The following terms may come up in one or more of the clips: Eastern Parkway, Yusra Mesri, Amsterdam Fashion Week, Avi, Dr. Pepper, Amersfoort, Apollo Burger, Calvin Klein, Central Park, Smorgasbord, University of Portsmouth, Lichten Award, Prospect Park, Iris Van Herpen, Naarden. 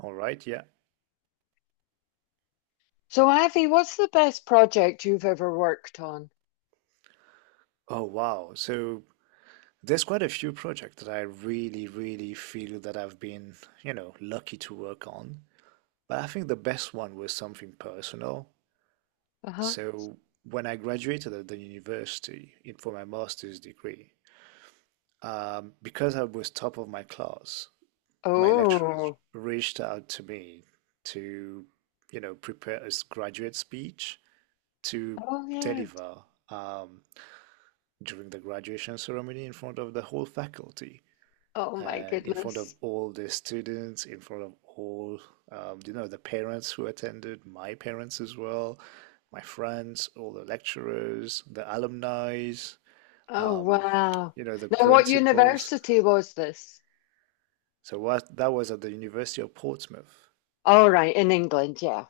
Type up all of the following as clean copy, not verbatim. All right, yeah. So, Avi, what's the best project you've ever worked on? Oh, wow. So there's quite a few projects that I really, really feel that I've been, you know, lucky to work on. But I think the best one was something personal. Uh-huh. So when I graduated at the university in, for my master's degree, because I was top of my class, my lecturers Oh, reached out to me to, you know, prepare a graduate speech to oh yeah. deliver. Um, During the graduation ceremony in front of the whole faculty Oh my and in front of goodness. all the students, in front of all, you know, the parents who attended, my parents as well, my friends, all the lecturers, the alumni, Oh um, wow. you know, the Now, what principals. university was this? So what that was at the University of Portsmouth. All right, in England, yeah.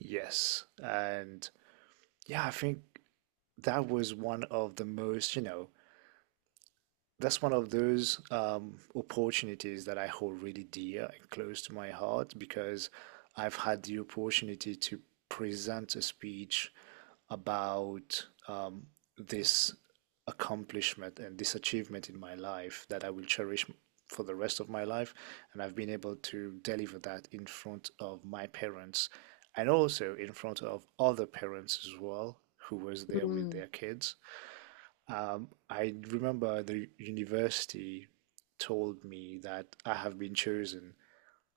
Yes, and yeah, I think that was one of the most, you know, that's one of those opportunities that I hold really dear and close to my heart because I've had the opportunity to present a speech about this accomplishment and this achievement in my life that I will cherish for the rest of my life. And I've been able to deliver that in front of my parents and also in front of other parents as well who was there with Mm. their kids. I remember the university told me that I have been chosen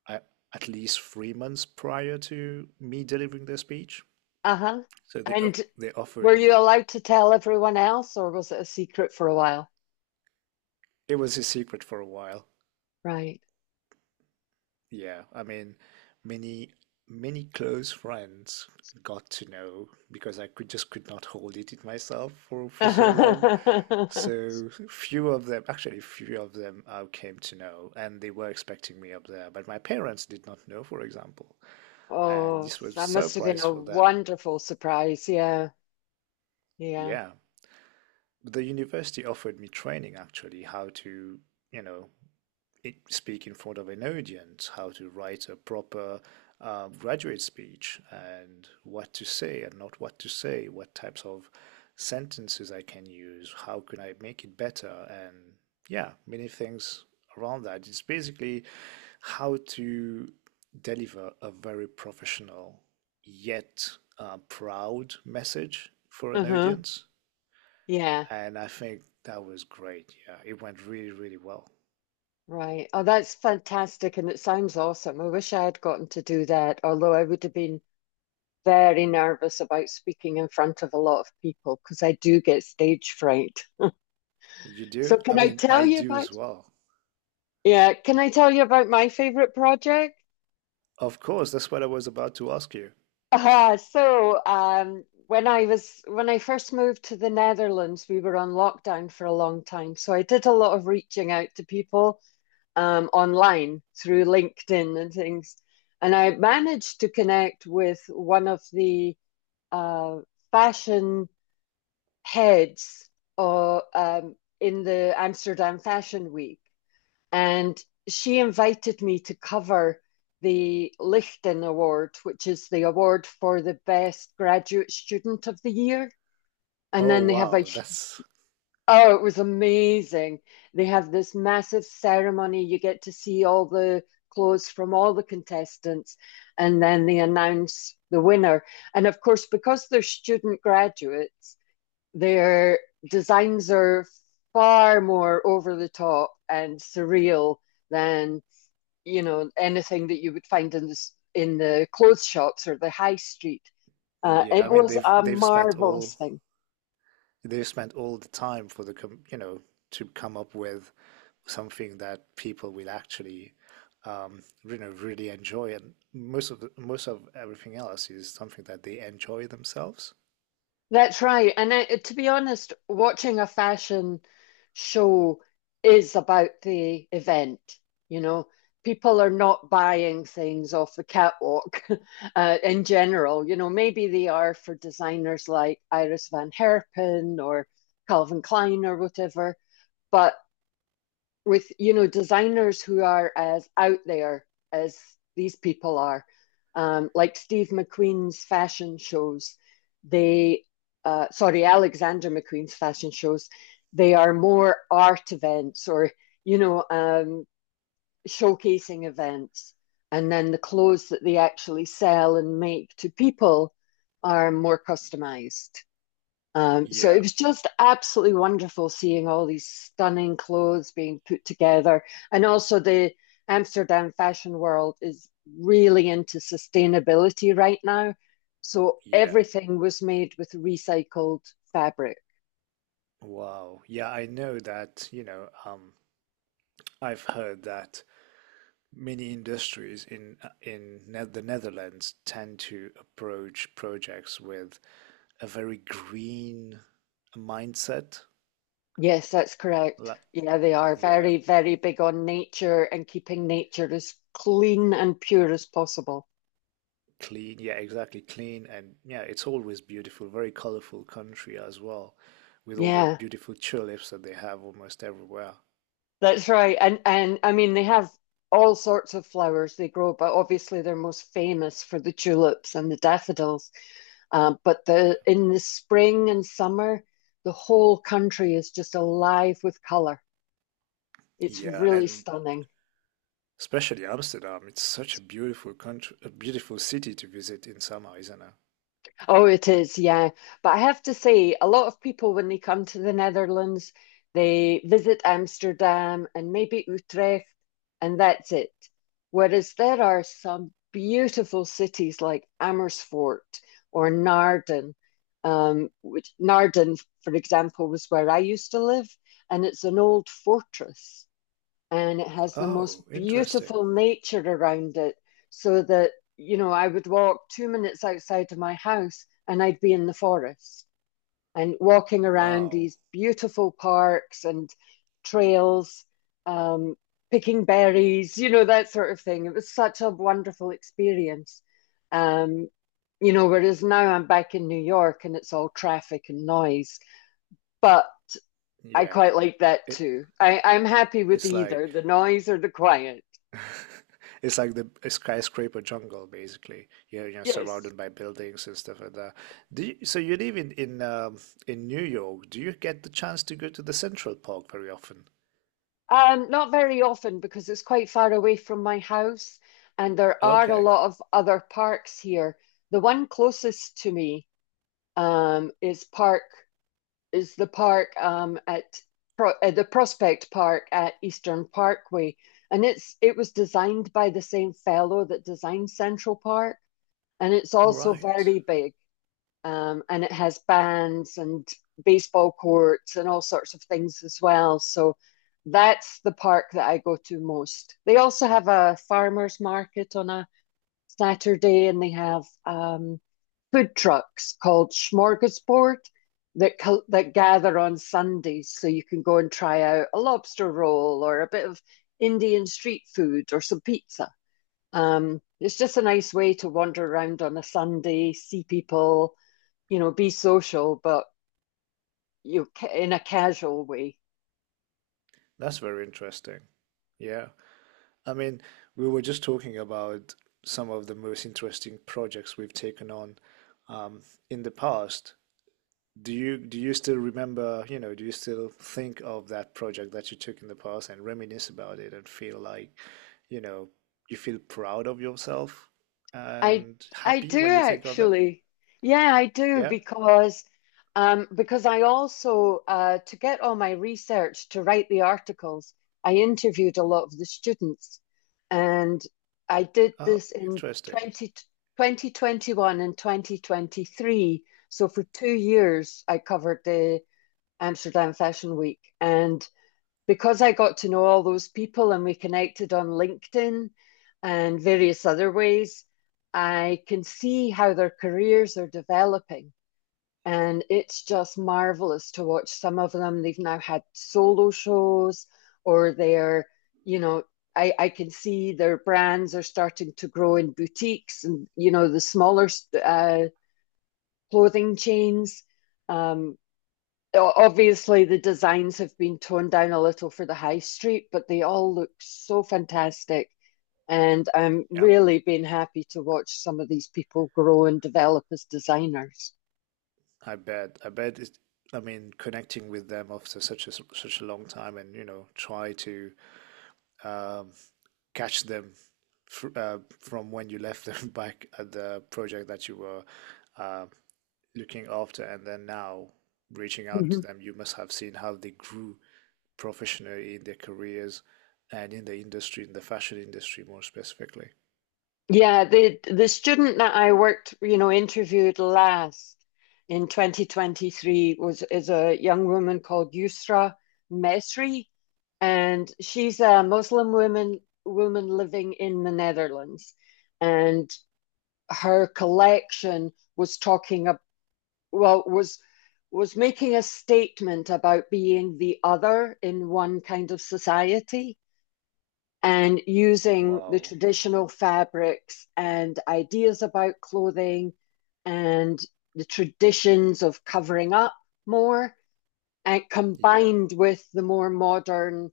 a- at least 3 months prior to me delivering the speech. Uh-huh. So And they were offered you me. allowed to tell everyone else, or was it a secret for a while? It was a secret for a while. Right. Yeah, I mean, many many close friends got to know because I could just could not hold it in myself for so long. So few of them, actually, few of them I came to know, and they were expecting me up there, but my parents did not know, for example, and Oh, this was a that must have been surprise a for them. wonderful surprise. Yeah, yeah. Yeah, the university offered me training actually, how to, you know, speak in front of an audience, how to write a proper graduate speech, and what to say and not what to say, what types of sentences I can use, how can I make it better, and yeah, many things around that. It's basically how to deliver a very professional yet proud message for an Uh-huh. audience. Yeah. And I think that was great. Yeah, it went really, really well. Right. Oh, that's fantastic. And it sounds awesome. I wish I had gotten to do that, although I would have been very nervous about speaking in front of a lot of people because I do get stage fright. You So, do? can I I mean, tell I you do about, as well. yeah, can I tell you about my favorite project? Of course, that's what I was about to ask you. Ah, so, when I was, when I first moved to the Netherlands, we were on lockdown for a long time. So I did a lot of reaching out to people online through LinkedIn and things. And I managed to connect with one of the uh, fashion heads or, in the Amsterdam Fashion Week. And she invited me to cover the Lichten Award, which is the award for the best graduate student of the year. And Oh then they have a wow, that's Oh, it was amazing. They have this massive ceremony. You get to see all the clothes from all the contestants, and then they announce the winner. And of course, because they're student graduates, their designs are far more over the top and surreal than, anything that you would find in the clothes shops or the high street. Uh, yeah, it I mean was they've a they've spent all marvelous thing. they've spent all the time for the com you know to come up with something that people will actually you know really enjoy and most of the, most of everything else is something that they enjoy themselves. That's right. And I, to be honest, watching a fashion show is about the event. You know, people are not buying things off the catwalk in general. Maybe they are for designers like Iris Van Herpen or Calvin Klein or whatever, but with designers who are as out there as these people are, like Steve McQueen's fashion shows. They, sorry, Alexander McQueen's fashion shows. They are more art events or you know um, showcasing events, and then the clothes that they actually sell and make to people are more customized. So it Yeah, was just absolutely wonderful seeing all these stunning clothes being put together. And also, the Amsterdam fashion world is really into sustainability right now. So yeah. everything was made with recycled fabric. Wow. Yeah, I know that, you know, I've heard that many industries in in the Netherlands tend to approach projects with a very green mindset. Yes, that's correct. La- Yeah, they are yeah, very, very big on nature and keeping nature as clean and pure as possible. clean. Yeah, exactly, clean. And yeah, it's always beautiful, very colorful country as well, with all the Yeah. beautiful tulips that they have almost everywhere. That's right. And I mean they have all sorts of flowers they grow, but obviously they're most famous for the tulips and the daffodils. But the in the spring and summer, the whole country is just alive with color. It's Yeah, really and stunning. especially Amsterdam. It's such a beautiful country, a beautiful city to visit in summer, isn't it? Oh, it is, yeah. But I have to say, a lot of people, when they come to the Netherlands, they visit Amsterdam and maybe Utrecht, and that's it. Whereas there are some beautiful cities like Amersfoort or Naarden, which Naarden, for example, was where I used to live, and it's an old fortress and it has the most Oh, interesting. beautiful nature around it, so that I would walk 2 minutes outside of my house and I'd be in the forest and walking around Wow. these beautiful parks and trails, um, picking berries, that sort of thing. It was such a wonderful experience. um, Whereas now I'm back in New York and it's all traffic and noise, but I Yeah. quite like that It too. I'm happy with It's either like the noise or the quiet. it's like the skyscraper jungle, basically. You're Yes. surrounded by buildings and stuff like that. Do you, so you live in in New York. Do you get the chance to go to the Central Park very often? Not very often because it's quite far away from my house, and there are a Okay, lot of other parks here. The one closest to me, um, is park is the park at Pro the Prospect Park at Eastern Parkway, and it was designed by the same fellow that designed Central Park, and it's all also right. very big. And it has bands and baseball courts and all sorts of things as well. So that's the park that I go to most. They also have a farmers market on a Saturday, and they have food trucks called Smorgasbord that gather on Sundays, so you can go and try out a lobster roll or a bit of Indian street food or some pizza. It's just a nice way to wander around on a Sunday, see people, be social, but in a casual way. That's very interesting. Yeah. I mean, we were just talking about some of the most interesting projects we've taken on um, in the past. Do you still remember, you know, do you still think of that project that you took in the past and reminisce about it and feel like, you know, you feel proud of yourself I and I happy do when you think of it? actually. Yeah, I do Yeah? because I also to get all my research to write the articles, I interviewed a lot of the students, and I did Oh, this in interesting. Twenty one and 2023. So for 2 years I covered the Amsterdam Fashion Week, and because I got to know all those people and we connected on LinkedIn and various other ways, I can see how their careers are developing. And it's just marvelous to watch some of them. They've now had solo shows, or they're, you know, I can see their brands are starting to grow in boutiques and, the smaller uh, clothing chains. Um, obviously the designs have been toned down a little for the high street, but they all look so fantastic. And I'm Yeah, really been happy to watch some of these people grow and develop as designers. I bet. I mean, connecting with them after such a long time and, you know, try to um, catch them fr from when you left them back at the project that you were uh, looking after and then now reaching out to Mhm. them, you must have seen how they grew professionally in their careers and in the industry, in the fashion industry more specifically. Yeah, the student that I interviewed last in 2023 was is a young woman called Yusra Mesri, and she's a Muslim woman living in the Netherlands, and her collection was talking about well was making a statement about being the other in one kind of society, and using the Wow. traditional fabrics and ideas about clothing and the traditions of covering up more, and Yeah. combined with the more modern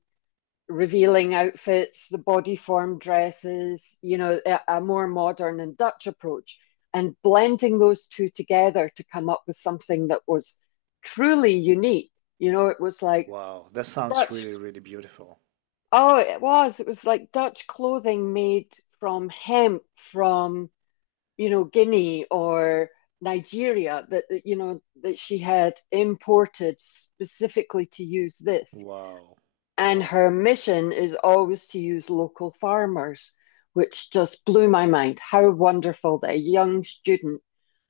revealing outfits, the body form dresses, a more modern and Dutch approach, and blending those two together to come up with something that was truly unique. It was like Wow. That sounds Dutch, really, really beautiful. oh, it was like Dutch clothing made from hemp from, Guinea or Nigeria, that she had imported specifically to use this, Wow. and Wow. her mission is always to use local farmers, which just blew my mind. How wonderful that a young student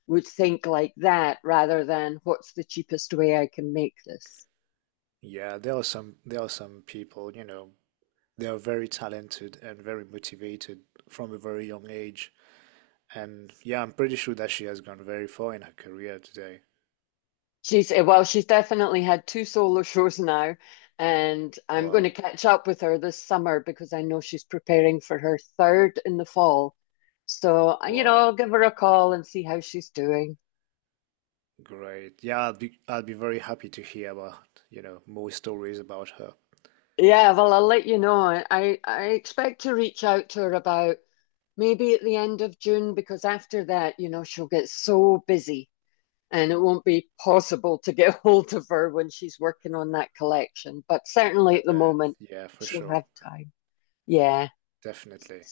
would think like that rather than what's the cheapest way I can make this. Yeah, there are some people, you know, they are very talented and very motivated from a very young age. And yeah, I'm pretty sure that she has gone very far in her career today. She's definitely had two solo shows now, and I'm going to Wow. catch up with her this summer because I know she's preparing for her third in the fall. So, Wow. I'll give her a call and see how she's doing. Great. Yeah, I'd be very happy to hear about, you know, more stories about her. Yeah, well, I'll let you know. I expect to reach out to her about maybe at the end of June, because after that, she'll get so busy and it won't be possible to get hold of her when she's working on that collection. But certainly I at the bet. moment, Yeah, for she'll sure. have time. Yeah. Definitely.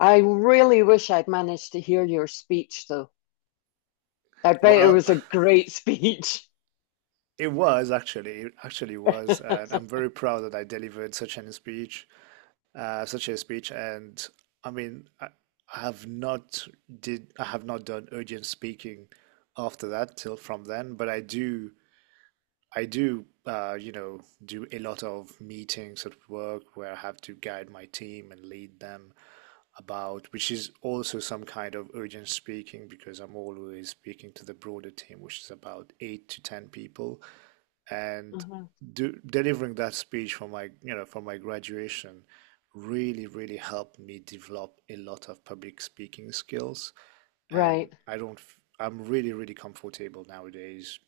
I really wish I'd managed to hear your speech, though. I bet it Well, was a great speech. it was actually, it actually was, and I'm very proud that I delivered such an speech, such a speech. And I mean, I have not did I have not done urgent speaking after that till from then, but I do you know do a lot of meetings at work where I have to guide my team and lead them. About, which is also some kind of urgent speaking because I'm always speaking to the broader team, which is about eight to 10 people. And Uh-huh. do, delivering that speech for my, you know, for my graduation really, really helped me develop a lot of public speaking skills. And Right. I don't, I'm really, really comfortable nowadays.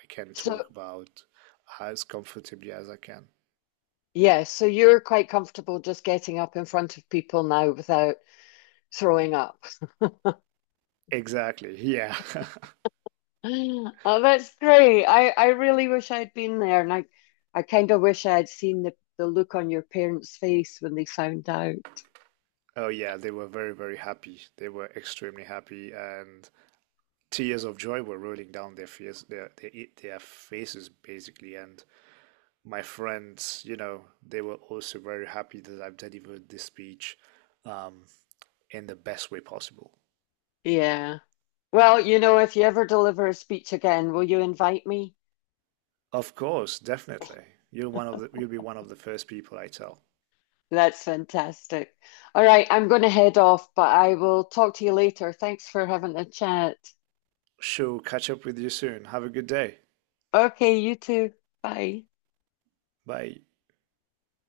I can talk So, about as comfortably as I can. yeah, so you're quite comfortable just getting up in front of people now without throwing up. Exactly. Yeah. Oh, that's great. I really wish I'd been there, and I kind of wish I had seen the look on your parents' face when they found out. Oh yeah, they were very, very happy. They were extremely happy, and tears of joy were rolling down their face, their faces basically. And my friends, you know, they were also very happy that I've delivered this speech, um, in the best way possible. Yeah. Well, if you ever deliver a speech again, will you invite me? Of course, definitely. You'll be one of the first people I tell. That's fantastic. All right, I'm going to head off, but I will talk to you later. Thanks for having a chat. Sure, catch up with you soon. Have a good day. Okay, you too. Bye. Bye.